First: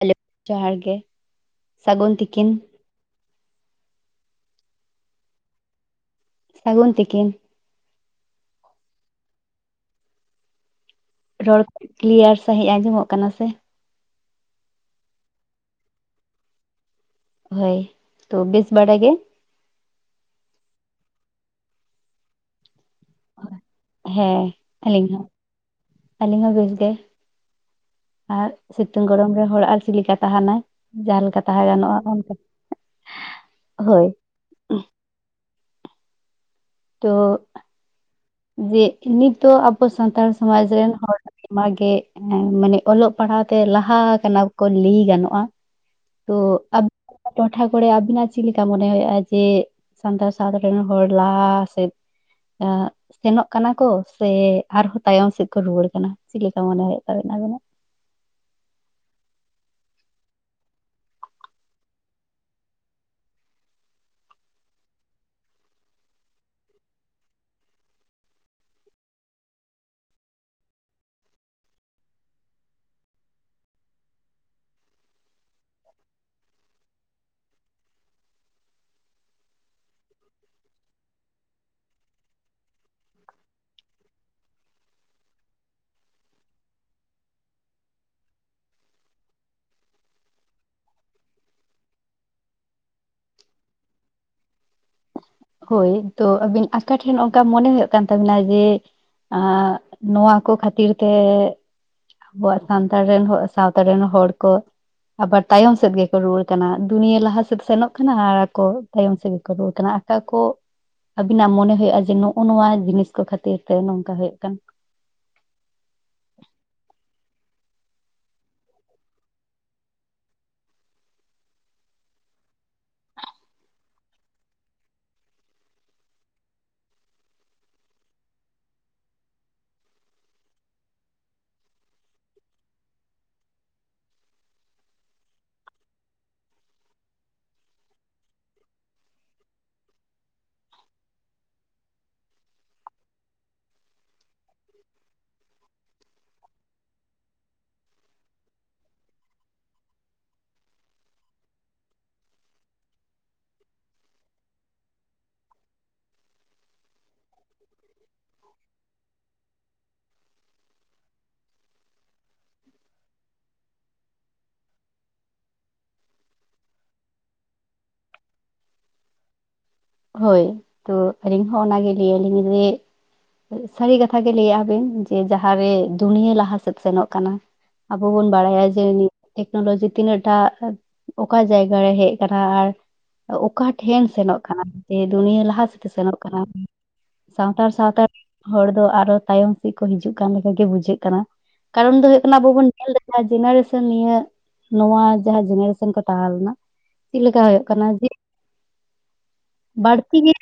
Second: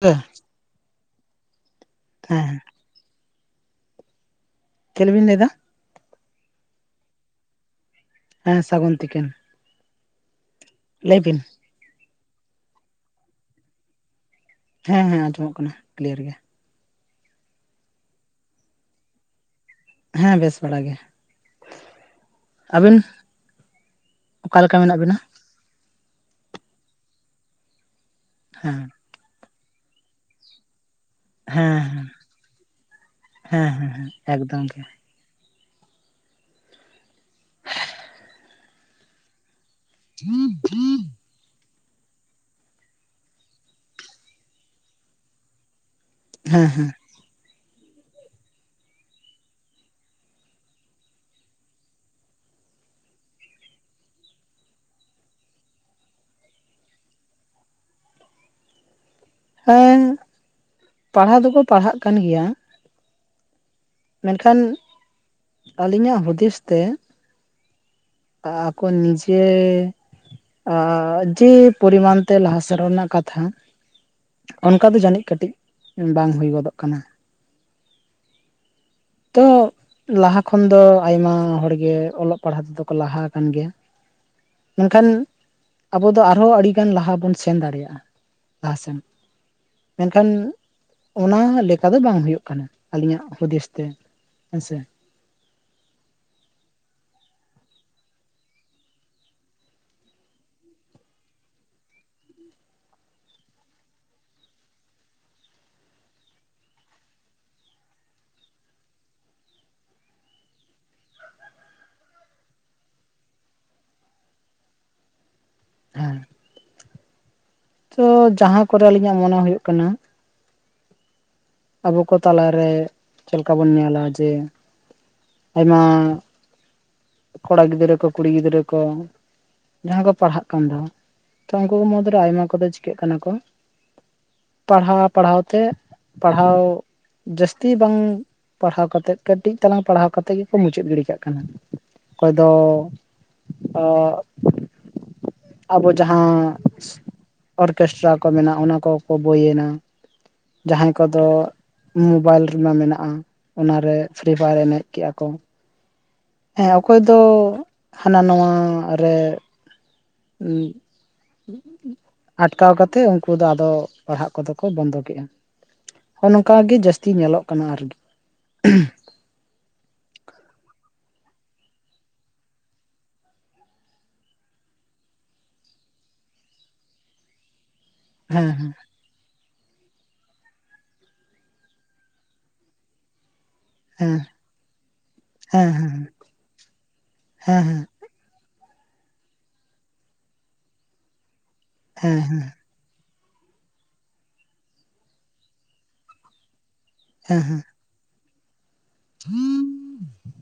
Hello ᱡᱚᱦᱟᱨ ᱜᱮ ᱥᱟᱹᱜᱩᱱ ᱛᱤᱠᱤᱱ ᱦᱮᱸ ᱪᱮᱫᱵᱮᱱ ᱞᱟᱹᱭᱫᱟ ᱥᱟᱹᱜᱩᱱ ᱛᱤᱠᱤᱱ ᱦᱮᱸ ᱥᱟᱹᱜᱩᱱ ᱛᱤᱠᱤᱱ ᱞᱟᱹᱭ ᱵᱤᱱ ᱨᱚᱲ ᱠᱚ ᱠᱞᱤᱭᱟᱨ ᱥᱟᱺᱦᱤᱡ ᱟᱸᱡᱚᱢᱚᱜ ᱠᱟᱱᱟ ᱥᱮ ᱦᱮᱸ ᱦᱮᱸ ᱟᱸᱡᱚᱢᱚᱜ ᱠᱟᱱᱟ ᱠᱞᱤᱭᱟᱨ ᱜᱮ ᱦᱳᱭ ᱛᱚ ᱵᱮᱥ ᱵᱟᱲᱟ ᱜᱮ ᱦᱮᱸ ᱵᱮᱥ ᱵᱟᱲᱟ ᱜᱮ᱾ ᱟᱵᱤᱱ? ᱦᱮᱸ ᱟᱹᱞᱤᱧ ᱦᱚᱸ ᱟᱹᱞᱤᱧ ᱦᱚᱸ ᱵᱮᱥ ᱜᱮ᱾ ᱟᱨ ᱦᱮᱸ ᱥᱤᱛᱩᱝ ᱜᱚᱨᱚᱢ ᱨᱮ ᱦᱚᱲ ᱟᱨ ᱪᱮᱫ ᱞᱮᱠᱟ ᱛᱟᱦᱮᱱᱟᱭ ᱡᱟᱦᱟᱸᱞᱮᱠᱟᱼᱼ ᱛᱟᱦᱮᱸ ᱦᱮᱸ ᱜᱟᱱᱚᱜᱼᱟ ᱚᱱᱠᱟ ᱦᱮᱸ ᱦᱮᱸ ᱦᱳᱭ᱾ ᱦᱮᱸ ᱮᱠᱫᱚᱢ ᱜᱮ᱾ ᱛᱚᱼᱼ ᱡᱮ ᱱᱤᱛᱚᱜ ᱟᱵᱚ ᱥᱟᱱᱛᱟᱲ ᱥᱚᱢᱟᱡᱽ ᱨᱮᱱ ᱦᱚᱲᱼᱼ ᱟᱭᱟᱜᱮ ᱢᱟᱱᱮ ᱚᱞᱚᱜ ᱯᱟᱲᱦᱟᱣ ᱛᱮ ᱞᱟᱦᱟ ᱠᱟᱱᱟ ᱠᱚ ᱞᱟᱹᱭ ᱜᱟᱱᱚᱜᱼᱟᱼᱼ ᱛᱚ ᱦᱮᱸ ᱦᱮᱸ ᱟᱵᱤᱱᱟᱜ ᱴᱚᱴᱷᱟ ᱠᱚᱨᱮ ᱟᱵᱤᱱᱟᱜ ᱪᱮᱫ ᱞᱮᱠᱟ ᱢᱚᱱᱮ ᱦᱩᱭᱩᱜᱼᱟ? ᱡᱮᱼᱼ ᱥᱟᱱᱛᱟᱲ ᱥᱟᱫᱷᱟᱨᱚᱱ ᱦᱚᱲ ᱞᱟᱦᱟ ᱥᱮ ᱮ ᱥᱮᱱᱚᱜ ᱠᱟᱱᱟ ᱠᱚ ᱥᱮ ᱟᱨᱦᱚᱸ ᱛᱟᱭᱚᱢ ᱥᱮᱫ ᱠᱚ ᱨᱩᱣᱟᱹᱲ ᱠᱟᱱᱟ ᱪᱮᱫ ᱞᱮᱠᱟ ᱢᱚᱱᱮ ᱦᱩᱭᱩᱜ ᱛᱟᱵᱮᱱᱟ ᱟᱵᱤᱱᱟᱜ? ᱦᱮᱸ᱾ ᱯᱟᱲᱦᱟᱣ ᱫᱚᱠᱚ ᱯᱟᱲᱦᱟᱜ ᱠᱟᱱ ᱜᱮᱭᱟᱼᱼ ᱢᱮᱱᱠᱷᱟᱱ ᱟᱹᱞᱤᱧᱟᱜ ᱦᱩᱫᱤᱥ ᱛᱮᱼᱼ ᱟᱠᱚ ᱱᱤᱡᱮᱼᱼ ᱡᱮ ᱯᱚᱨᱤᱢᱟᱱ ᱛᱮ ᱞᱟᱦᱟ ᱥᱮᱱᱚᱜ ᱨᱮᱱᱟᱜ ᱠᱟᱛᱷᱟᱼᱼ ᱚᱱᱠᱟ ᱫᱚ ᱡᱟᱹᱱᱤᱡ ᱠᱟᱹᱴᱤᱡ ᱵᱟᱝ ᱦᱩᱭ ᱜᱚᱫᱚᱜ ᱠᱟᱱᱟ᱾ [inaudible] ᱛᱚ ᱞᱟᱦᱟ ᱠᱷᱚᱱ ᱫᱚ ᱟᱭᱢᱟ ᱦᱚᱲ ᱜᱮ ᱚᱞᱚᱜ ᱯᱟᱲᱦᱟᱜ ᱛᱮᱫᱚᱼᱼ ᱠᱚ ᱞᱟᱦᱟ ᱟᱠᱟᱱ ᱜᱮᱭᱟ᱾ ᱢᱮᱱᱠᱷᱟᱱ ᱟᱵᱚ ᱫᱚ ᱟᱨᱦᱚᱸ ᱟᱹᱰᱤᱜᱟᱱ ᱞᱟᱦᱟ ᱵᱚᱱ ᱥᱮᱱ ᱫᱟᱲᱮᱭᱟᱜᱼᱟ᱾ ᱞᱟᱦᱟᱥᱮᱱ ᱢᱮᱱᱠᱷᱟᱱᱼᱼ ᱚᱱᱟ ᱞᱮᱠᱟ ᱫᱚ ᱵᱟᱝ ᱦᱩᱭᱩᱜ ᱠᱟᱱᱟ ᱟᱹᱞᱤᱧᱟᱜ ᱦᱩᱫᱤᱥ ᱛᱮ ᱦᱮᱸᱥᱮᱼᱼ ᱦᱳᱭ ᱛᱚ ᱟᱵᱤᱱ ᱟᱠᱟ ᱴᱷᱮᱱ ᱚᱱᱠᱟ ᱢᱚᱱᱮ ᱦᱩᱭᱩᱜ ᱠᱟᱱ ᱛᱟᱵᱤᱱᱟ ᱡᱮᱼᱼ ᱱᱚᱣᱟ ᱠᱚ ᱠᱷᱟᱹᱛᱤᱨ ᱛᱮᱼᱼ ᱟᱵᱚᱣᱟᱜ ᱥᱟᱶᱛᱟ ᱨᱮᱱ ᱦᱚᱲ ᱠᱚᱼᱼ ᱟᱵᱟᱨ ᱛᱟᱭᱚᱢ ᱥᱮᱫ ᱜᱮᱠᱚ ᱨᱩᱣᱟᱹᱲ ᱠᱟᱱᱟ ᱫᱩᱱᱤᱭᱟᱹ ᱞᱟᱦᱟ ᱥᱮᱫ ᱥᱮᱱᱚᱜ ᱠᱟᱱᱟ ᱟᱨ ᱟᱠᱚᱼᱼ ᱛᱟᱭᱚᱢ ᱥᱮᱫ ᱜᱮᱠᱚ ᱨᱩᱣᱟᱹᱲ ᱠᱟᱱᱟ ᱚᱠᱟ ᱠᱚᱼᱼ ᱟᱵᱤᱱᱟᱜ ᱢᱚᱱᱮ ᱦᱳᱭᱳᱜ ᱡᱮ ᱱᱚᱜᱼᱚ ᱱᱚᱣᱟ ᱡᱤᱱᱤᱥ ᱠᱚ ᱠᱷᱟᱹᱛᱤᱨ ᱛᱮ ᱱᱚᱝᱠᱟ ᱦᱳᱭᱳᱜ ᱠᱟᱱᱟᱼᱼ ᱦᱮᱸ᱾ ᱛᱚ ᱡᱟᱦᱟᱸ ᱠᱚᱨᱮ ᱟᱹᱞᱤᱧᱟᱜ ᱢᱚᱱᱮ ᱦᱩᱭᱩᱜ ᱠᱟᱱᱟᱼᱼ ᱟᱵᱚ ᱠᱚ ᱛᱟᱞᱟᱨᱮ ᱪᱮᱫ ᱞᱮᱠᱟ ᱵᱚᱱ ᱧᱮᱞᱟ ᱡᱮᱼᱼ ᱟᱭᱢᱟ ᱠᱚᱲᱟ ᱜᱤᱫᱽᱨᱟᱹ ᱠᱚ ᱠᱩᱲᱤ ᱜᱤᱫᱽᱨᱟᱹ ᱠᱚᱼᱼ ᱡᱟᱦᱟᱸ ᱠᱚ ᱯᱟᱲᱦᱟᱜ ᱠᱟᱱ ᱫᱚ ᱛᱚ ᱩᱱᱠᱩ ᱠᱚ ᱢᱩᱫᱽᱨᱮ ᱟᱭᱢᱟ ᱠᱚᱫᱚ ᱪᱤᱠᱟᱹᱜ ᱠᱟᱱᱟ ᱠᱚᱼᱼ ᱯᱟᱲᱦᱟᱣ ᱯᱟᱲᱦᱟᱣ ᱛᱮᱼᱼ ᱯᱟᱲᱦᱟᱣᱼᱼ ᱡᱟᱹᱥᱛᱤ ᱵᱟᱝ ᱯᱟᱲᱦᱟᱣ ᱠᱟᱛᱮᱫ ᱠᱟᱹᱴᱤᱡ ᱛᱟᱞᱟᱝ ᱯᱟᱲᱦᱟᱣ ᱠᱟᱛᱮᱫ ᱜᱮᱠᱚ ᱢᱩᱪᱟᱹᱫ ᱜᱤᱰᱤ ᱠᱟᱜ ᱠᱟᱱᱟ᱾ ᱚᱠᱚᱭ ᱫᱚ ᱟᱵᱚ ᱡᱟᱦᱟᱸ ᱚᱨᱠᱮᱥᱴᱟᱨ ᱠᱚ ᱢᱮᱱᱟᱜᱼᱟ ᱚᱱᱟ ᱠᱚ ᱠᱚ ᱵᱟᱹᱭ ᱮᱱᱟ ᱡᱟᱦᱟᱸᱭᱼᱼ ᱠᱚᱫᱚ ᱢᱳᱵᱟᱭᱤᱞ ᱨᱮᱢᱟ ᱢᱮᱱᱟᱜᱼᱟ ᱚᱱᱟ ᱨᱮ ᱯᱷᱨᱤ ᱯᱷᱟᱭᱟᱨ ᱮᱱᱮᱡ ᱠᱮᱫᱼᱟ ᱠᱚ᱾ ᱦᱮᱸ ᱚᱠᱚᱭ ᱫᱚ ᱦᱟᱱᱟ ᱱᱟᱣᱟ ᱨᱮᱼᱼ [unintelligible] ᱟᱴᱠᱟᱣ ᱠᱟᱛᱮᱫ ᱩᱱᱠᱩ ᱫᱚ ᱟᱫᱚ ᱯᱟᱲᱦᱟᱜ ᱠᱚᱫᱚ ᱠᱚ ᱵᱚᱱᱫᱚ ᱠᱮᱫᱟ᱾ ᱱᱚᱸᱜ-ᱚ ᱱᱚᱝᱠᱟ ᱜᱮ ᱡᱟᱹᱥᱛᱤ ᱧᱮᱞᱚᱜ ᱠᱟᱱᱟ ᱟᱨᱠᱤᱼᱼ ᱦᱳᱭ ᱛᱚ ᱟᱹᱞᱤᱧ ᱦᱚᱸ ᱚᱱᱟᱜ ᱞᱟᱹᱭ ᱟᱹᱞᱤᱧ ᱡᱮᱼᱼ ᱥᱟᱹᱨᱤ ᱠᱟᱛᱷᱟᱜ ᱜᱮ ᱞᱟᱹᱭᱮᱫᱼᱟ ᱵᱤᱱ ᱡᱮ ᱡᱟᱦᱟᱸᱨᱮ ᱫᱩᱱᱭᱟᱹ ᱞᱟᱦᱟᱥᱮᱫ ᱥᱮᱱᱚᱜ ᱠᱟᱱᱟᱼᱼ ᱟᱵᱚ ᱵᱚᱱ ᱵᱟᱲᱟᱭᱟ ᱦᱮᱸ ᱡᱮᱼᱼ ᱴᱮᱠᱱᱳᱞᱚᱡᱤ ᱛᱤᱱᱟᱹᱜ ᱴᱟᱜ ᱚᱠᱟ ᱡᱟᱭᱜᱟ ᱨᱮ ᱦᱮᱡ ᱟᱠᱟᱱᱟ ᱟᱨ ᱚᱠᱟᱼᱼ ᱴᱷᱮᱱ ᱦᱮᱸ ᱥᱮᱱᱚᱜ ᱠᱟᱱᱟ ᱡᱮ ᱫᱩᱱᱭᱟᱹ ᱞᱟᱦᱟ ᱦᱮᱸ ᱥᱮᱫ ᱦᱮᱸ ᱥᱮᱱᱚᱜ ᱠᱟᱱᱟ ᱦᱮᱸ ᱥᱟᱱᱛᱟᱲ ᱥᱟᱶᱛᱟᱼᱼ [unintelligible] ᱦᱚᱲ ᱫᱚ ᱟᱨᱚ ᱛᱟᱭᱚᱢ ᱥᱮᱫ ᱠᱚ ᱦᱤᱡᱩᱜ ᱠᱟᱱ ᱞᱮᱠᱟ ᱜᱮ ᱵᱩᱡᱷᱟᱹᱜ ᱠᱟᱱᱟ ᱠᱟᱨᱚᱱ ᱫᱚ ᱦᱩᱭᱩᱜ ᱦᱮᱸ ᱠᱟᱱᱟ ᱦᱮᱸ ᱟᱵᱚ ᱵᱚᱱ ᱧᱮᱞ ᱡᱟᱦᱟᱸ ᱡᱮᱱᱟᱨᱮᱥᱚᱱ ᱱᱤᱭᱟᱹ ᱱᱚᱣᱟ ᱡᱟᱦᱟᱸ ᱡᱮᱱᱟᱨᱮᱥᱚᱱ ᱠᱚ ᱛᱟᱦᱮᱸ ᱞᱮᱱᱟ ᱪᱮᱫ ᱦᱮᱸ ᱞᱮᱠᱟ ᱦᱩᱭᱩᱜ ᱠᱟᱱᱟ ᱡᱮ ᱵᱟᱹᱲᱛᱤ ᱜᱮ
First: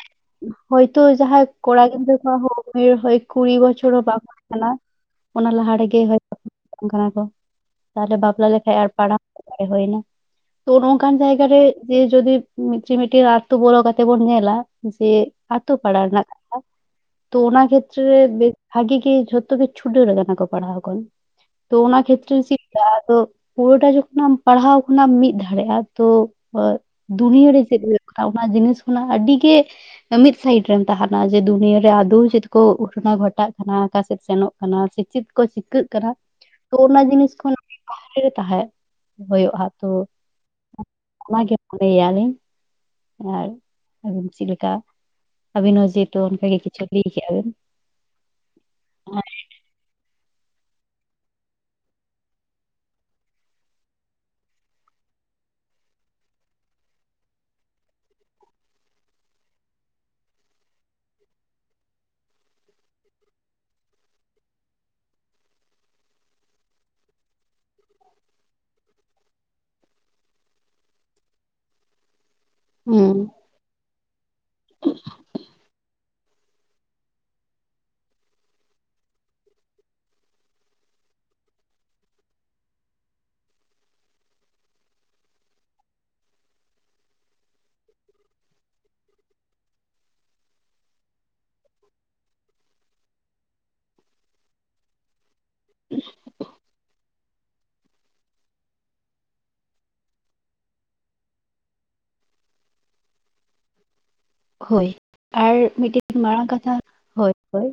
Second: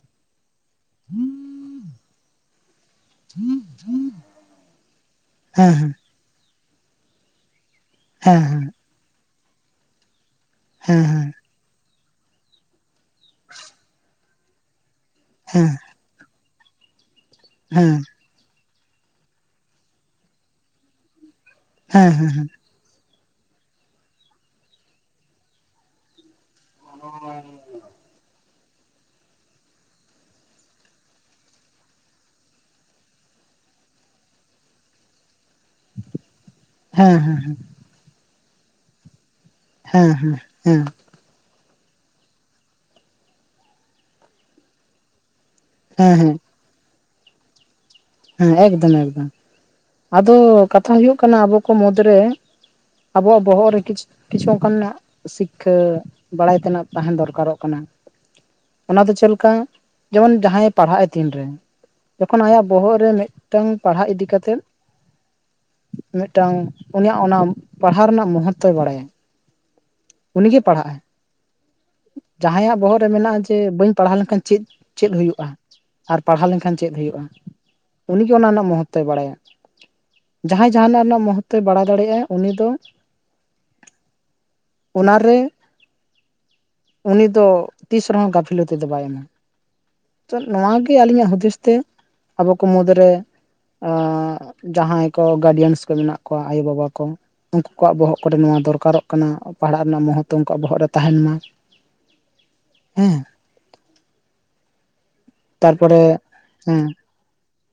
ᱦᱚᱭᱛᱳ ᱡᱟᱦᱟᱸᱭ ᱠᱚᱲᱟ ᱜᱤᱫᱟᱹᱨ ᱦᱚ ᱩᱢᱮᱨ ᱦᱳᱤ ᱠᱩᱲᱤ ᱵᱚᱪᱚᱨ ᱦᱚᱸ ᱵᱟᱝ ᱦᱩᱭ ᱠᱟᱱᱟ ᱚᱱᱟ ᱦᱮᱸ ᱞᱟᱦᱟ ᱨᱮᱜᱮ [unintelligible] ᱦᱚᱭ ᱠᱟᱱᱟ ᱠᱚ ᱛᱟᱦᱚᱞᱮ ᱦᱮᱸ ᱵᱟᱯᱞᱟ ᱞᱮᱠᱷᱟᱱ ᱦᱮᱸ ᱟᱨ ᱯᱟᱲᱟᱣ [unintelligible] ᱦᱩᱭᱱᱟ ᱛᱚ ᱱᱚᱝᱠᱟᱱ ᱡᱟᱭᱜᱟ ᱨᱮ ᱡᱮ ᱡᱚᱫᱤ ᱢᱤᱴᱤᱡ ᱢᱤᱴᱤᱡ ᱟᱛᱚ ᱵᱚᱞᱚ ᱠᱟᱛᱮ ᱛᱮᱵᱩᱱ ᱧᱮᱞᱟ ᱡᱮ ᱦᱮᱸ ᱟᱛᱳ ᱯᱟᱲᱟ ᱨᱮᱱᱟᱜ ᱠᱟᱛᱷᱟ ᱛᱚ ᱚᱱᱟ ᱦᱮᱸ ᱠᱮᱛᱨᱮ ᱨᱮ ᱵᱮᱥ ᱵᱷᱟᱜᱤ ᱜᱮᱤ ᱡᱷᱚᱛᱚ ᱠᱤᱪᱷᱩ ᱪᱷᱩᱰᱟ. ᱨ ᱠᱟᱱᱟ ᱠᱚ ᱯᱟᱲᱦᱟᱣ ᱠᱚᱱ ᱛᱚ ᱚᱱᱟ ᱦᱮᱸ ᱦᱮᱸ ᱦᱮᱸ ᱠᱷᱮᱛᱨᱮ ᱨᱮ ᱪᱮᱫ ᱠᱟ ᱛᱚ ᱯᱩᱨᱟᱹᱴᱟ ᱡᱚᱠᱷᱚᱱᱮᱢ ᱯᱟᱲᱦᱟᱣ ᱠᱷᱚᱱᱟᱢ ᱢᱤᱫ ᱫᱷᱟᱨᱮᱜᱼᱟ ᱛᱳ ᱫᱩᱱᱭᱟᱹ ᱨᱮ ᱪᱮᱫ ᱦᱩᱭᱩᱜ ᱠᱟᱱᱟ ᱚᱱᱟ ᱡᱤᱱᱤᱥ ᱠᱷᱚᱱᱟᱜ ᱟᱹᱰᱤᱜᱮᱼᱼ ᱢᱤᱫ ᱥᱟᱭᱤᱰ ᱨᱮᱢ ᱛᱟᱦᱮᱱᱟ ᱡᱮ ᱫᱩᱱᱭᱟᱹᱨᱮ ᱟᱫᱚ ᱪᱮᱫ ᱠᱚ ᱜᱷᱚᱴᱚᱱᱟ ᱜᱷᱚᱴᱟᱜ ᱠᱟᱱᱟ ᱚᱠᱟᱥᱮᱫ ᱥᱮᱱᱚᱜ ᱠᱟᱱᱟ ᱥᱮ ᱪᱮᱫᱼᱼ ᱠᱚ ᱪᱤᱠᱟᱹᱜ ᱠᱟᱱᱟ ᱛᱚ ᱚᱱᱟ ᱦᱮᱸ ᱦᱮᱸ ᱡᱤᱱᱤᱥ ᱠᱷᱚᱱ ᱵᱟᱦᱨᱮ ᱨᱮ ᱛᱟᱦᱮᱸ ᱦᱩᱭᱩᱜᱼᱟ ᱦᱮᱸ ᱦᱮᱸ ᱦᱮᱸ ᱟᱱᱟ ᱜᱮ ᱢᱚᱱᱮᱭᱟᱞᱤᱧ ᱟᱨ ᱟᱵᱚ ᱪᱮᱫ ᱞᱮᱠᱟ ᱟᱵᱤᱱ ᱦᱚᱸ ᱦᱮᱸ ᱦᱮᱸ ᱡᱮᱦᱮᱛᱩ ᱦᱮᱸ ᱚᱱᱠᱟᱜᱮ ᱠᱤᱪᱷᱩ ᱞᱟᱹᱭ ᱠᱮᱼᱟ ᱵᱤᱱ ᱦᱮᱸ ᱮᱠᱫᱚᱢ ᱮᱠᱫᱚᱢ ᱟᱫᱚ ᱠᱟᱛᱷᱟ ᱦᱩᱭᱩᱜ ᱠᱟᱱᱟ ᱟᱵᱚ ᱠᱚ ᱢᱩᱫᱽ ᱨᱮ ᱟᱵᱚᱣᱟᱜ ᱵᱚᱦᱚᱜ ᱨᱮ ᱠᱤᱪᱷᱩ ᱠᱤᱪᱷᱩ ᱚᱱᱠᱟ ᱱᱟᱜ ᱥᱤᱠᱠᱷᱟ ᱵᱟᱲᱟᱭ ᱛᱮᱱᱟᱜ ᱛᱟᱦᱮᱸ ᱫᱚᱨᱠᱟ ᱨᱚᱜ ᱠᱟᱱᱟ ᱚᱱᱟ ᱫᱚ ᱪᱮᱫ ᱞᱮᱠᱟ ᱡᱮᱢᱚᱱ ᱡᱟᱦᱟᱸᱭᱮ ᱯᱟᱲᱦᱟᱜᱼᱟ ᱛᱤᱱᱨᱮ ᱡᱚᱠᱷᱚᱱ ᱟᱭᱟᱜ ᱵᱚᱦᱚᱜ ᱨᱮ ᱢᱤᱫ ᱴᱟᱝ ᱯᱟᱲᱦᱟᱜ ᱤᱫᱤ ᱠᱟᱛᱮᱫ ᱢᱤᱫᱴᱟᱝ ᱩᱱᱤᱭᱟᱜ ᱚᱱᱟ ᱯᱟᱲᱦᱟᱣ ᱨᱮᱱᱟᱜ ᱢᱚᱦᱚᱛᱛᱚᱭ ᱵᱟᱲᱟᱭᱟ ᱩᱱᱤᱜᱮ ᱯᱟᱲᱦᱟᱜᱼ ᱟᱭ ᱡᱟᱦᱟᱸᱭᱟᱜ ᱵᱚᱦᱚᱜ ᱨᱮ ᱦᱩᱸ ᱢᱮᱱᱟᱜᱼᱟ ᱡᱮ ᱡᱮ ᱵᱟᱹᱧ ᱯᱟᱲᱦᱟᱣ ᱞᱮᱱᱠᱷᱟᱱ ᱪᱮᱫ ᱪᱮᱫ ᱦᱩᱭᱩᱜᱼᱟ ᱟᱨ ᱯᱟᱲᱦᱟᱣ ᱞᱮᱱᱠᱷᱟᱱ ᱪᱮᱫ ᱦᱩᱭᱩᱜᱼᱟ ᱩᱱᱤ ᱜᱮ ᱚᱱᱟ ᱨᱮᱱᱟᱜ ᱢᱚᱦᱚᱛᱛᱚᱭ ᱵᱟᱲᱟᱭᱟ ᱡᱟᱦᱟᱭ ᱡᱟᱦᱟ ᱱᱟᱜ ᱨᱮᱱᱟᱜ ᱢᱚᱦᱚᱛᱛᱚᱭ ᱵᱟᱲᱟᱭ ᱫᱟᱲᱮᱭᱟᱜ ᱟᱭ ᱩᱱᱤ ᱫᱚ ᱚᱱᱟ ᱨᱮ ᱩᱱᱤ ᱫᱚ ᱛᱤᱥ ᱨᱮ ᱦᱚᱸ ᱜᱟᱹᱯᱷᱤᱞᱚᱛᱤ ᱫᱚ ᱵᱟᱭ ᱮᱢᱟ ᱛᱚ ᱱᱚᱣᱟ ᱜᱮ ᱟᱹᱞᱤᱧ ᱟᱜ ᱦᱩᱫᱤᱥ ᱛᱮ ᱟᱵᱚ ᱠᱚ ᱢᱩᱫᱽᱨᱮ ᱡᱟᱦᱟᱭ ᱠᱚ ᱜᱟᱰᱤᱭᱟᱱᱥ ᱠᱚ ᱢᱮᱱᱟᱜ ᱠᱚᱣᱟ ᱟᱭᱳᱼᱵᱟᱵᱟ ᱠᱚ ᱩᱱ ᱠᱩ ᱠᱚᱣᱟᱜ ᱵᱚᱦᱚᱜ ᱠᱚᱨᱮ ᱱᱚᱣᱟ ᱫᱚᱨᱠᱟᱨᱚᱜ ᱠᱟᱱᱟ ᱯᱟᱲᱦᱟᱜ ᱨᱮᱱᱟᱜ ᱢᱚᱦᱚᱛᱛᱚ ᱩᱱᱠᱩᱣᱟᱜ ᱵᱚᱦᱚᱜ ᱨᱮ ᱛᱟᱦᱮᱱ ᱢᱟ ᱦᱮᱸ ᱦᱳᱭ ᱟᱨ ᱢᱤᱫ ᱴᱤᱡ ᱛᱟᱨᱯᱚᱨᱮ ᱢᱟᱨᱟᱝ ᱠᱟᱛᱷᱟ ᱦᱮᱸ ᱦᱳᱭ ᱦᱳᱭ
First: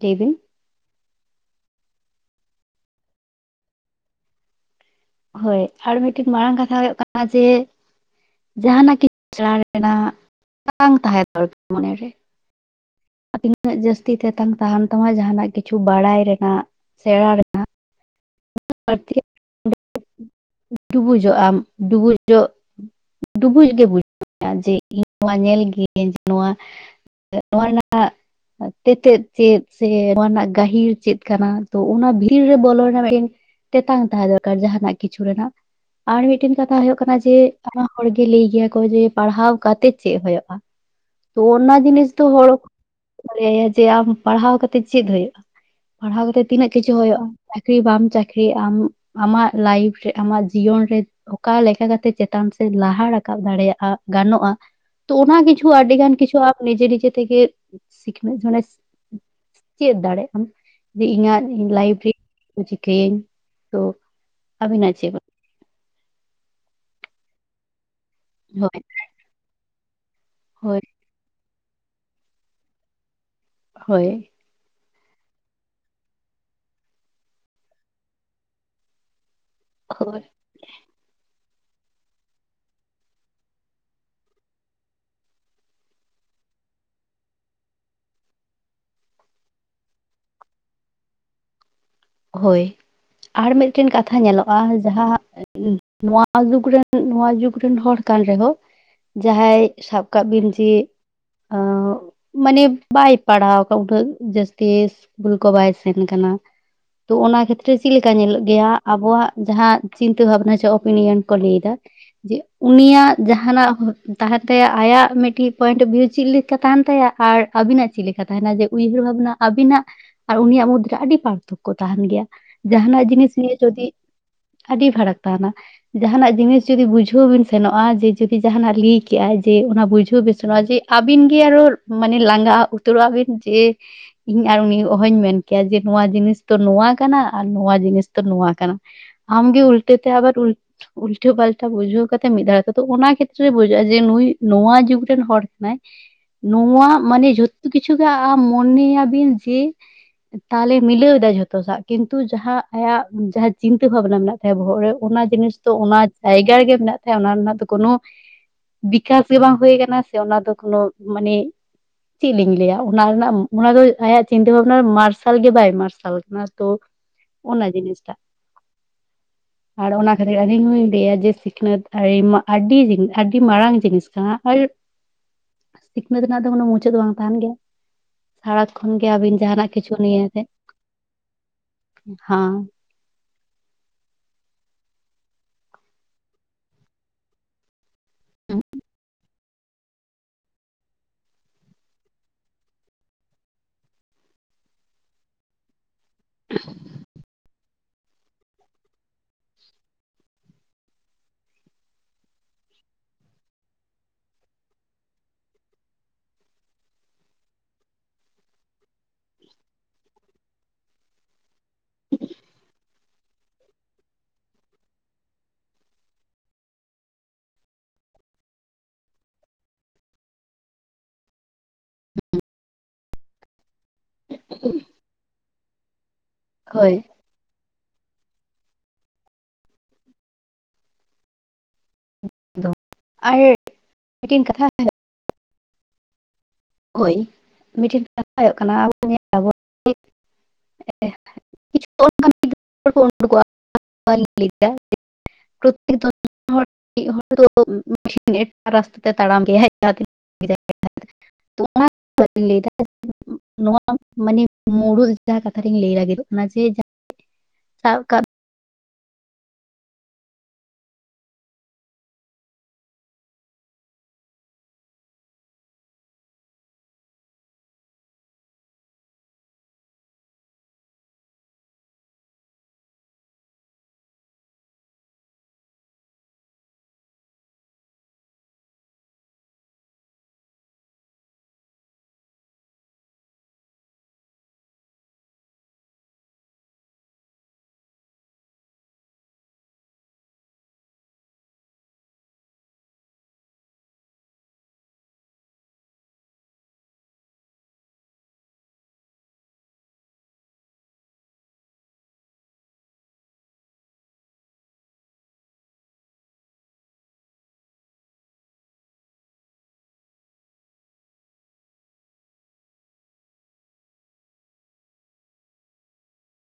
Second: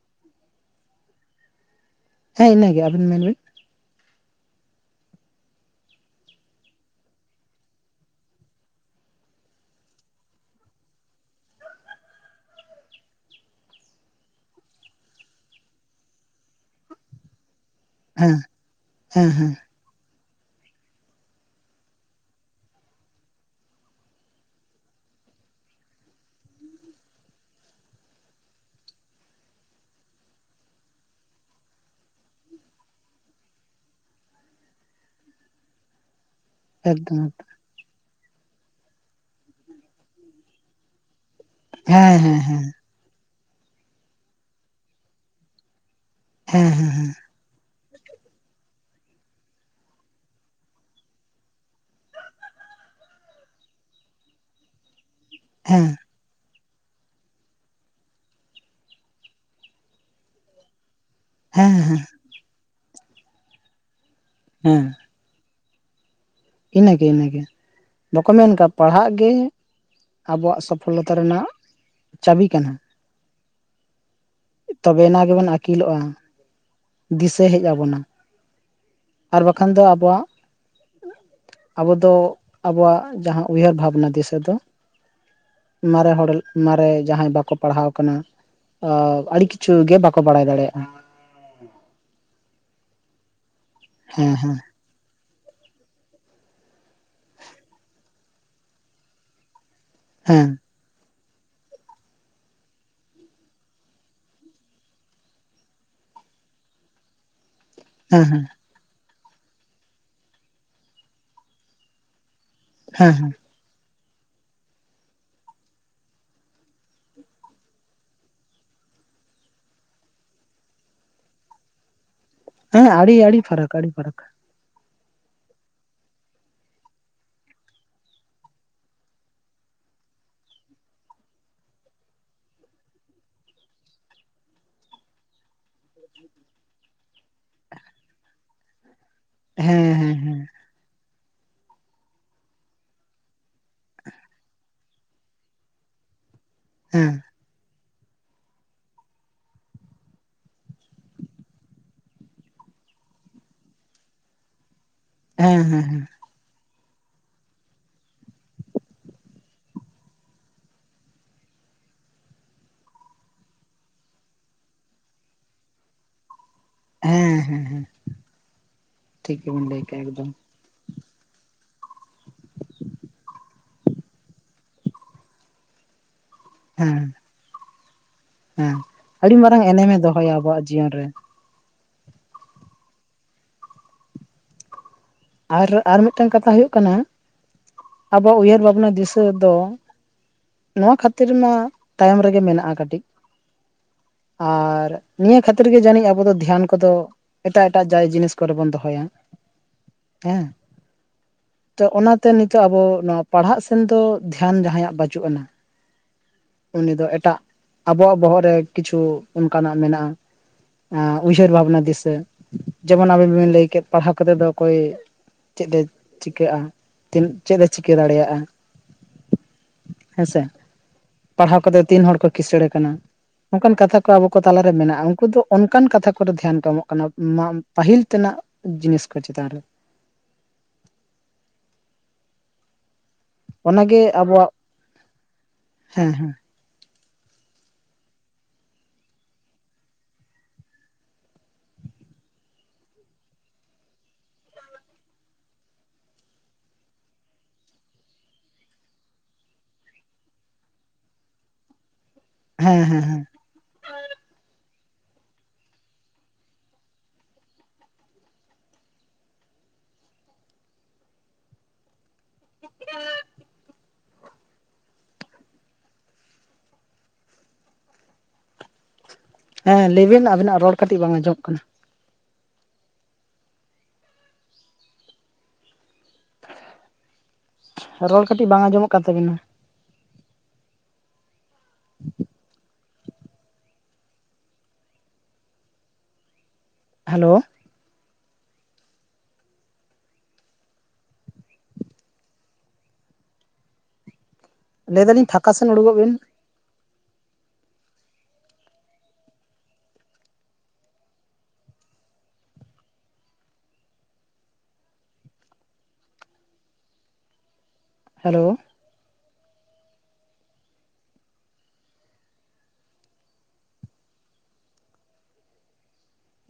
ᱞᱟᱹᱭ ᱵᱤᱱ ᱦᱮᱸ ᱤᱱᱟᱹ ᱜᱮ ᱟᱵᱮᱱ ᱢᱮᱱ ᱵᱤᱱ ᱦᱳᱭ ᱟᱨ ᱢᱤᱫ ᱴᱤᱡ ᱢᱟᱨᱟᱝ ᱠᱟᱛᱷᱟ ᱦᱩᱭᱩᱜ ᱠᱟᱱᱟ ᱡᱮ ᱡᱟᱦᱟᱱᱟᱜ ᱠᱤᱪ ᱥᱮᱬᱟ ᱨᱮᱱᱟᱜ ᱛᱮᱛᱟᱝ ᱛᱟᱦᱮᱸ ᱫᱚᱨᱠᱟᱨ ᱢᱚᱱᱮ ᱨᱮ ᱛᱤᱱᱟᱹᱜ ᱡᱟᱹᱥᱛᱤ ᱛᱮᱛᱟᱝ ᱛᱟᱦᱮᱱ ᱛᱟᱢᱟ ᱡᱟᱦᱟᱱᱟᱜ ᱠᱤᱪᱷᱩ ᱵᱟᱲᱟᱭ ᱨᱮᱱᱟᱜ ᱥᱮᱬᱟ ᱨᱮ ᱦᱮᱸ ᱦᱮᱸ ᱦᱮᱸ [unintelligible] ᱰᱩᱵᱩᱡᱚᱜ ᱟᱢ ᱰᱩᱵᱩ ᱡᱚᱜ ᱰᱩᱵᱩᱡ ᱜᱮ ᱵᱩᱡᱷᱟᱹᱣ ᱢᱮᱭᱟ ᱡᱮ ᱤᱧ ᱱᱚᱣᱟ ᱧᱮᱞ ᱜᱤᱭᱟᱹᱧ ᱱᱚᱣᱟ ᱱᱚᱣᱟ ᱨᱮᱱᱟᱜ ᱛᱤ ᱛᱮᱫ ᱪᱮᱫ ᱥᱮ ᱱᱚᱣᱟ ᱨᱮᱱᱟᱜ ᱜᱟᱹᱦᱤᱨ ᱪᱮᱫ ᱠᱟᱱᱟ ᱛᱚ ᱚᱱᱟ ᱵᱷᱤᱲ ᱨᱮ ᱵᱚᱞᱚ ᱨᱮᱱᱟᱜ ᱢᱤᱫ ᱴᱮᱱ ᱛᱮᱛᱟᱝ ᱛᱟᱦᱮᱸ ᱫᱚᱨᱠᱟᱨ ᱡᱟᱦᱟ ᱱᱟᱜ ᱠᱤᱪᱷᱩ ᱨᱮᱱᱟᱜ ᱟᱨ ᱢᱤᱫ ᱴᱮᱱ ᱠᱟᱛᱷᱟ ᱦᱩᱭᱩᱜ ᱠᱟᱱᱟ ᱮᱠᱫᱚᱢ ᱡᱮ ᱟᱭᱢᱟ ᱦᱚᱲ ᱜᱮ ᱞᱟᱹᱭ ᱜᱮᱭᱟ ᱠᱚ ᱡᱮ ᱯᱟᱲᱦᱟᱣ ᱠᱟᱛᱮᱜ ᱪᱮᱫ ᱦᱳᱭᱳᱜᱼᱟ ᱛᱚ ᱚᱱᱟ ᱡᱤᱱᱤᱥ ᱦᱮᱸ ᱫᱚ ᱦᱮᱸ ᱦᱚᱲ ᱦᱮᱸ ᱠᱚ ᱞᱟ. ᱭᱟ ᱡᱮ ᱟᱢ ᱯᱟᱲᱦᱟᱣ ᱠᱟᱛᱮ ᱪᱮᱫ ᱦᱳᱭᱳᱜᱼᱟ ᱯᱟᱲᱦᱟᱣ ᱠᱟᱛᱮᱫ ᱦᱮᱸ ᱛᱤᱱᱟᱹᱜ ᱦᱮᱸ ᱠᱤᱪᱷᱩ ᱦᱩᱭᱩᱜᱼᱟ ᱪᱟᱹᱠᱨᱤ ᱵᱟᱢ ᱪᱟᱹᱠᱨᱤ ᱟᱢ ᱟᱢᱟᱜ ᱞᱟ. ᱭᱤᱯᱷ ᱨᱮ ᱟᱢᱟᱜ ᱡᱤᱭᱚᱱ ᱨᱮ ᱚᱠᱟ ᱞᱮᱠᱟ ᱠᱟᱛᱮᱜ ᱪᱮᱛᱟᱱ ᱥᱮᱫ ᱞᱟᱦᱟ ᱨᱟᱠᱟᱵ ᱫᱟᱲᱮᱭᱟᱜᱼᱟ ᱜᱟᱱᱚᱜᱼᱟ ᱛᱚ ᱚᱱᱟ ᱠᱤᱪᱷᱩ ᱦᱮᱸ ᱟᱹᱰᱤ ᱜᱟᱱ ᱠᱤᱪᱷᱩ ᱟᱯ ᱱᱤᱡᱮ ᱱᱤᱡᱮ ᱛᱮᱜᱮ ᱥᱤᱠᱷᱱᱟᱹᱛ ᱱᱚᱰᱮ ᱪᱮᱫ ᱫᱟᱲᱮ ᱟᱢ ᱡᱮ ᱤᱧᱟᱹᱜ ᱫᱤᱱ ᱦᱮᱸ ᱦᱮᱸ ᱞᱟᱭᱤᱵᱽᱨᱮ ᱪᱤᱠᱟᱹᱭᱮᱧ ᱛᱚ ᱦᱮᱸ ᱟᱵᱤᱱᱟᱜ ᱪᱮᱫ ᱵᱚ ᱤᱱᱟᱹᱜᱮ ᱤᱱᱟᱹᱜᱮ ᱵᱟᱠᱚ ᱢᱮᱱ ᱠᱟᱜᱼᱟ ᱦᱳᱭ ᱯᱟᱲᱦᱟᱜ ᱜᱮ ᱟᱵᱚᱣᱟᱜ ᱦᱳᱭ ᱥᱚᱯᱷᱚᱞᱚᱛᱟ ᱨᱮᱱᱟᱜ ᱪᱟᱵᱤ ᱠᱟᱱᱟ ᱦᱳᱭ ᱛᱚᱵᱮᱱᱟ ᱜᱮᱵᱚᱱ ᱟᱹᱠᱤᱞᱚᱜᱼᱟ ᱫᱤᱥᱟᱹ ᱦᱮᱡ ᱟᱵᱚᱱᱟ ᱟᱨ ᱵᱟᱠᱷᱟᱱ ᱫᱚ ᱦᱳᱭ ᱟᱵᱚᱣᱟᱜ ᱟᱵᱚ ᱫᱚ ᱟᱵᱚᱣᱟᱜ ᱡᱟᱦᱟ ᱩᱭᱦᱟᱹᱨ ᱵᱷᱟᱵᱱᱟ ᱫᱤᱥᱟᱹ ᱫᱚ ᱢᱟᱨᱮ ᱦᱚᱲ ᱢᱟᱨᱮ ᱡᱟᱦᱟᱸᱭ ᱵᱟᱠᱚ ᱯᱟᱲᱦᱟᱣ ᱟᱠᱟᱱᱟ ᱚ ᱟᱹᱰᱤ ᱠᱤᱪᱷᱩ ᱜᱮ ᱵᱟᱠᱚ ᱵᱟᱲᱟᱭ ᱫᱟᱲᱮᱭᱟᱜᱼᱟ ᱦᱳᱭ ᱟᱨ ᱢᱤᱫᱴᱮᱱ ᱠᱟᱛᱷᱟ ᱦᱮᱸ ᱦᱮᱸ ᱧᱮᱞᱚᱜᱼᱟ ᱡᱟᱦᱟ ᱱᱚᱣᱟ ᱡᱩᱜᱽ ᱨᱮᱱ ᱱᱚᱣᱟ ᱡᱩᱜᱽ ᱨᱮᱱ ᱦᱚᱲ ᱠᱟᱱ ᱨᱮᱦᱚᱸ ᱡᱟᱦᱟᱸᱭ ᱥᱟᱵ ᱠᱟᱜ ᱦᱮᱸ ᱵᱤᱱ ᱡᱮ ᱢᱟᱱᱮ ᱵᱟᱭ ᱯᱟᱲᱦᱟᱣ ᱟᱠᱟᱫ ᱩᱱᱟᱹᱜ ᱡᱟᱹᱥᱛᱤ ᱤᱥᱠᱩᱞ ᱠᱚ ᱵᱟᱭ ᱥᱮᱱ ᱠᱟᱱᱟ ᱛᱚ ᱚᱱᱟ ᱠᱷᱮᱛᱨᱮ ᱪᱮᱫ ᱞᱮᱠᱟ ᱦᱮᱸ ᱧᱮᱞᱚᱜ ᱦᱮᱸ ᱜᱮᱭᱟ ᱟᱵᱚᱣᱟᱜ ᱡᱟᱦᱟ ᱪᱤᱱᱛᱟᱹ ᱵᱷᱟᱵᱽᱱᱟ ᱥᱮ ᱚᱯᱤᱱᱤᱭᱚᱱ ᱠᱚ ᱞᱟᱹᱭ ᱫᱟ ᱡᱮ ᱩᱱᱤᱭᱟᱜ ᱡᱟᱦᱟᱱᱟᱜ ᱛᱟᱦᱮᱱ ᱛᱟᱭᱟ ᱟᱭᱟᱜ ᱢᱤᱫᱴᱤᱡ ᱯᱚᱭᱮᱱᱴ ᱚᱯᱷ ᱵᱷᱤᱭᱩ ᱪᱮᱫ ᱞᱮᱠᱟ ᱛᱟᱦᱮᱱ ᱛᱟᱭᱟ ᱟᱨ ᱟᱵᱤᱱᱟᱜ ᱪᱮᱫ ᱞᱮᱠᱟ ᱛᱟᱦᱮᱱᱟ ᱡᱮ ᱩᱭᱦᱟᱹᱨ ᱵᱷᱟᱵᱽᱱᱟ ᱟᱵᱤᱱᱟᱜ ᱟᱨ ᱩᱱᱤᱭᱟᱜ ᱢᱩᱫᱽᱨᱮ ᱟᱹᱰᱤ ᱯᱟᱨᱛᱷᱚᱠ ᱠᱚ ᱛᱟᱦᱮᱱ ᱜᱮᱭᱟ ᱦᱮᱸ ᱡᱟᱦᱟᱱᱟᱜ ᱟᱹᱰᱤ ᱡᱤᱱᱤᱥ ᱟᱹᱰᱤ ᱱᱤᱭᱮ ᱯᱷᱟᱨᱟᱠ ᱡᱚᱫᱤ ᱟᱹᱰᱤ ᱯᱷᱟᱨᱟᱠ ᱟᱹᱰᱤ ᱯᱷᱟᱨᱟᱠ ᱛᱟᱦᱮᱱᱟ ᱡᱟᱦᱟᱱᱟᱜ ᱡᱤᱱᱤᱥ ᱡᱩᱫᱤ ᱵᱩᱡᱷᱟᱹᱣ ᱵᱤᱱ ᱥᱮᱱᱚᱜᱼᱟ ᱡᱮ ᱡᱩᱫᱤ ᱡᱟᱦᱟᱱᱟᱜ ᱞᱟᱹᱭ ᱠᱮᱜᱼᱟᱭ ᱡᱮ ᱚᱱᱟ ᱵᱩᱡᱷᱟᱹᱣ ᱵᱤᱱ ᱥᱮᱱᱚᱜᱼᱟ ᱡᱮ ᱟᱹᱵᱤᱱ ᱜᱮ ᱟᱨᱚ ᱢᱟᱱᱮ ᱞᱟᱸᱜᱟ ᱩᱛᱟᱹᱨᱚᱜ-ᱟ ᱵᱤᱱ ᱡᱮ ᱤᱧ ᱟᱨ ᱩᱱᱤ ᱚᱦᱚᱧ ᱢᱮᱱ ᱠᱮᱭᱟ ᱡᱮ ᱱᱚᱣᱟ ᱡᱤᱱᱤᱥ ᱛᱚ ᱱᱚᱣᱟ ᱠᱟᱱᱟ ᱟᱨ ᱱᱚᱣᱟ ᱡᱤᱱᱤᱥ ᱛᱚ ᱱᱚᱣᱟ ᱠᱟᱱᱟ ᱟᱢᱜᱮ ᱦᱮᱸ ᱩᱞᱴᱟᱹ ᱛᱮ ᱦᱮᱸ ᱟᱵᱟᱨ ᱦᱮᱸ ᱩᱞ ᱩᱞᱴᱟᱹ ᱯᱟᱞᱴᱟ ᱵᱩᱡᱷᱟᱹᱣ ᱠᱟᱛᱮᱫ ᱢᱤᱫ ᱫᱷᱟᱣ ᱛᱮᱫᱚ ᱚᱱᱟ ᱠᱷᱮᱛᱨᱮ ᱵᱩᱡᱷᱟᱹᱜᱼᱟ ᱡᱮ ᱱᱩᱭ ᱱᱚᱣᱟ ᱡᱩᱜᱽ ᱨᱮᱱ ᱦᱚᱲ ᱠᱟᱱᱟᱭ ᱱᱚᱣᱟ ᱦᱮᱸ ᱢᱟᱱᱮ ᱡᱚᱛᱚ ᱠᱤᱪᱷᱩᱜᱮ ᱟᱢ ᱢᱚᱱᱮᱭᱟᱵᱤᱱ ᱡᱮ ᱛᱟᱞᱮ ᱢᱤᱞᱟᱹᱣ ᱮᱫᱟ ᱡᱚ ᱡᱚᱛᱚᱥᱟᱜ ᱠᱤᱱᱛᱩ ᱡᱟᱦᱟᱸ ᱟᱭᱟᱜ ᱡᱟᱦᱟᱸ ᱪᱤᱱᱛᱟᱹ ᱵᱷᱟᱵᱱᱟ ᱢᱮᱱᱟᱜ ᱛᱟᱭᱟ ᱵᱚᱦᱚᱜ ᱨᱮ ᱚᱱᱟ ᱡᱤᱱᱤᱥ ᱦᱮᱸ ᱫᱚ ᱦᱮᱸ ᱚᱱᱟ ᱦᱮᱸ ᱴᱟᱭᱜᱟᱨ ᱜᱮ ᱢᱮᱱᱟᱜ ᱛᱟᱭᱟ ᱚᱱᱟ ᱨᱮᱱᱟᱜ ᱫᱚ ᱠᱳᱱᱳᱭ ᱵᱤᱠᱟᱥ ᱜᱮ ᱵᱟᱝ ᱦᱩᱭ ᱟᱠᱟᱱᱟ ᱥᱮ ᱚᱱᱟ ᱫᱚ ᱠᱚᱱᱚ ᱢᱟᱱᱮ ᱪᱮᱫ ᱞᱤᱧ ᱞᱟᱹᱭᱟ ᱚᱱᱟ ᱨᱮᱱᱟᱜ ᱚᱱᱟ ᱫᱚ ᱟᱭᱟᱜ ᱪᱤᱱᱛᱟᱹ ᱵᱷᱟᱵᱱᱟ ᱢᱟᱨᱥᱟᱞ ᱜᱮ ᱵᱟᱭ ᱢᱟᱨᱥᱟᱞ ᱚᱱᱟ ᱛᱚ ᱦᱮᱸ ᱦᱮᱸ ᱚᱱᱟ ᱦᱮᱸ ᱡᱤᱱᱤᱥᱴᱟᱜ ᱴᱷᱤᱠ ᱜᱮᱵᱤᱱ ᱞᱟᱹᱭ ᱟᱨ ᱠᱮᱜᱼᱟ ᱚᱱᱟ ᱮᱠᱫᱚᱢ ᱠᱷᱟᱹᱛᱤᱨ ᱤᱧ ᱦᱩᱸᱧ ᱞᱟᱹᱭᱟ ᱡᱮ ᱥᱤᱠᱷᱱᱟᱹᱛ ᱟᱹᱰᱤ ᱟᱹᱰᱤ ᱟᱹᱰᱤ ᱢᱟᱨᱟᱝ ᱡᱤᱱᱤᱥ ᱠᱟᱱᱟ ᱟᱨ [inaudible] ᱥᱤᱠᱷᱱᱟᱹᱛ ᱨᱮᱱᱟᱜ ᱫᱚ ᱠᱳᱱᱚ ᱢᱩᱪᱟᱹᱫ ᱫᱚ ᱦᱮᱸ ᱵᱟᱝ ᱛᱟᱦᱮᱱ ᱜᱮᱭᱟ ᱥᱟᱨᱟ ᱦᱮᱸ ᱠᱷᱚᱱᱜᱮ ᱟᱹᱵᱤᱱ ᱟᱹᱰᱤ ᱢᱟᱨᱟᱝ ᱡᱟᱦᱟᱱᱟᱜ ᱠᱤᱪᱷᱩ ᱮᱱᱮᱢᱮ ᱫᱚᱦᱚᱭᱟ ᱱᱤᱭᱟᱹᱛᱮ ᱟᱵᱚᱣᱟᱜ ᱡᱤᱭᱚᱱ ᱨᱮ ᱦᱟᱸ ᱟᱨ ᱟᱨ ᱢᱤᱫᱴᱟᱝ ᱠᱟᱛᱷᱟ ᱦᱳᱭᱳᱜ ᱠᱟᱱᱟ ᱟᱵᱚ ᱩᱭᱦᱟᱹᱨ ᱵᱷᱟᱵᱽᱱᱟ ᱫᱤᱥᱟᱹ ᱫᱚ ᱱᱚᱣᱟ ᱠᱷᱟᱹᱛᱤᱨ ᱢᱟ ᱛᱟᱭᱚᱢ ᱨᱮᱜᱮ ᱢᱮᱱᱟᱜᱼᱟ ᱠᱟᱹᱴᱤᱡ ᱟᱨ ᱱᱤᱭᱟᱹ ᱠᱷᱟᱹᱛᱤᱨ ᱜᱮ ᱡᱟᱹᱱᱤᱡ ᱟᱵᱚ ᱫᱚ ᱫᱷᱮᱭᱟᱱ ᱠᱚᱫᱚ ᱮᱴᱟᱜ ᱮᱴᱟᱜ ᱡᱟᱭ ᱡᱤᱱᱤᱥ ᱠᱚᱨᱮ ᱵᱚᱱ ᱫᱚᱦᱚᱭᱟ ᱦᱮᱸ ᱛᱚ ᱚᱱᱟᱛᱮ ᱱᱤᱛᱚᱜ ᱟᱵᱚ ᱱᱚᱣᱟ ᱯᱟᱲᱦᱟᱜ ᱥᱮᱱ ᱫᱚ ᱫᱷᱮᱭᱟᱱ ᱡᱟᱦᱟᱸᱭᱟᱜ ᱵᱟᱹᱪᱩᱜ ᱟᱱᱟ ᱩᱱᱤ ᱫᱚ ᱮᱴᱟᱜ ᱟᱵᱚᱣᱟᱜ ᱵᱚᱦᱚᱜ ᱨᱮ ᱠᱤᱪᱷᱩ ᱚᱱᱠᱟᱱᱟᱜ ᱢᱮᱱᱟᱜᱼᱟ ᱟᱸ ᱩᱭᱦᱟᱹᱨ ᱵᱷᱟᱵᱱᱟ ᱫᱤᱥᱟᱹ ᱡᱮᱢᱚᱱ ᱟᱵᱮᱱ ᱵᱮᱤᱱ ᱞᱟᱹᱭ ᱠᱮᱫ ᱯᱟᱲᱦᱟᱣ ᱠᱟᱛᱮᱫ ᱫᱚ ᱚᱠᱚᱭ ᱪᱮᱫ ᱮ ᱪᱤᱠᱟᱹᱜᱼᱟ ᱛᱤᱱ ᱪᱮᱫ ᱮ ᱪᱤᱠᱟᱹ ᱫᱟᱲᱮᱭᱟᱜᱼᱟ ᱦᱮᱸᱥᱮ ᱯᱟᱲᱦᱟᱣ ᱠᱟᱛᱮ ᱛᱤᱱ ᱦᱚᱲ ᱠᱚ ᱠᱤᱥᱟᱹᱬ ᱠᱟᱱᱟ ᱱᱚᱱᱠᱟᱱ ᱠᱟᱛᱷᱟ ᱠᱚ ᱟᱵᱚ ᱠᱚ ᱛᱟᱞᱟᱨᱮ ᱢᱮᱱᱟᱜᱼᱟ ᱩᱱᱠᱩ ᱫᱚ ᱚᱱᱠᱟᱱ ᱠᱟᱛᱷᱟ ᱠᱚ ᱚᱠᱚᱭᱫᱚ ᱫᱷᱮᱭᱟᱱ ᱠᱚ ᱮᱢᱚᱜ ᱦᱳᱭ ᱠᱟᱱᱟ ᱢᱟ ᱯᱟᱹᱦᱤᱞ ᱛᱮᱱᱟᱜ ᱡᱤᱱᱤᱥ ᱠᱚ ᱪᱮᱛᱟᱱ ᱨᱮ ᱟᱨ ᱚᱱᱟᱜᱮ ᱢᱤᱫᱴᱮᱱ ᱟᱵᱚᱣᱟᱜ ᱠᱟᱛᱷᱟ ᱦᱮᱸ ᱦᱮᱸ ᱦᱳᱭ ᱢᱤᱫᱴᱮᱱ ᱠᱟᱛᱷᱟ ᱦᱩᱭᱩᱜ ᱠᱟᱱᱟ ᱟᱵ... [unintelligible] [unintelligible] ᱼᱼ [unintelligible] ᱦᱚᱲ ᱢᱤᱫ ᱦᱚᱲ ᱫᱚ [unintelligible] ᱼᱼ ᱨᱟᱥᱛᱟ ᱛᱮ ᱛᱟᱲᱟᱢ ᱜᱮ ᱡᱟᱦᱟᱸᱱᱟᱹ ᱦᱮᱸ ᱦᱮᱸ ᱦᱮᱸ [inaudible] ᱱᱚᱣᱟ ᱢᱟᱱᱮ ᱢᱩᱲᱩᱫ ᱡᱟᱦᱟᱸ ᱠᱟᱛᱷᱟ ᱨᱤᱧ ᱞᱟᱹᱜᱤᱫᱚᱜ [unintelligible] ᱡᱮ [inaudible] ᱥᱟᱵ ᱠᱟᱜ [inaudible] ᱦᱮᱸ ᱞᱟᱹᱭᱵᱤᱱ ᱟᱵᱤᱱᱟᱜ ᱨᱚᱲ ᱠᱟᱹᱴᱤᱡ ᱵᱟᱝ ᱟᱸᱡᱚᱢᱚᱜ ᱠᱟᱱᱟ ᱨᱚᱲ ᱠᱟᱹᱴᱤᱡ ᱵᱟᱝ ᱟᱸᱡᱚᱢᱚᱜ ᱠᱟᱱ ᱛᱟᱵᱤᱱᱟ ᱦᱮᱞᱳ ᱞᱟᱹᱭᱮᱫᱟᱞᱤᱧ ᱯᱷᱟᱸᱠᱟᱥᱮᱱ ᱩᱰᱩᱠᱚᱜ ᱵᱤᱱ ᱦᱮᱞᱳ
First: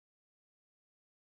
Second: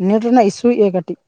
ᱱᱮᱴ ᱨᱮᱱᱟᱜ ᱤᱥᱩᱭᱮᱜᱼᱟᱭ ᱠᱟᱹᱴᱤᱡ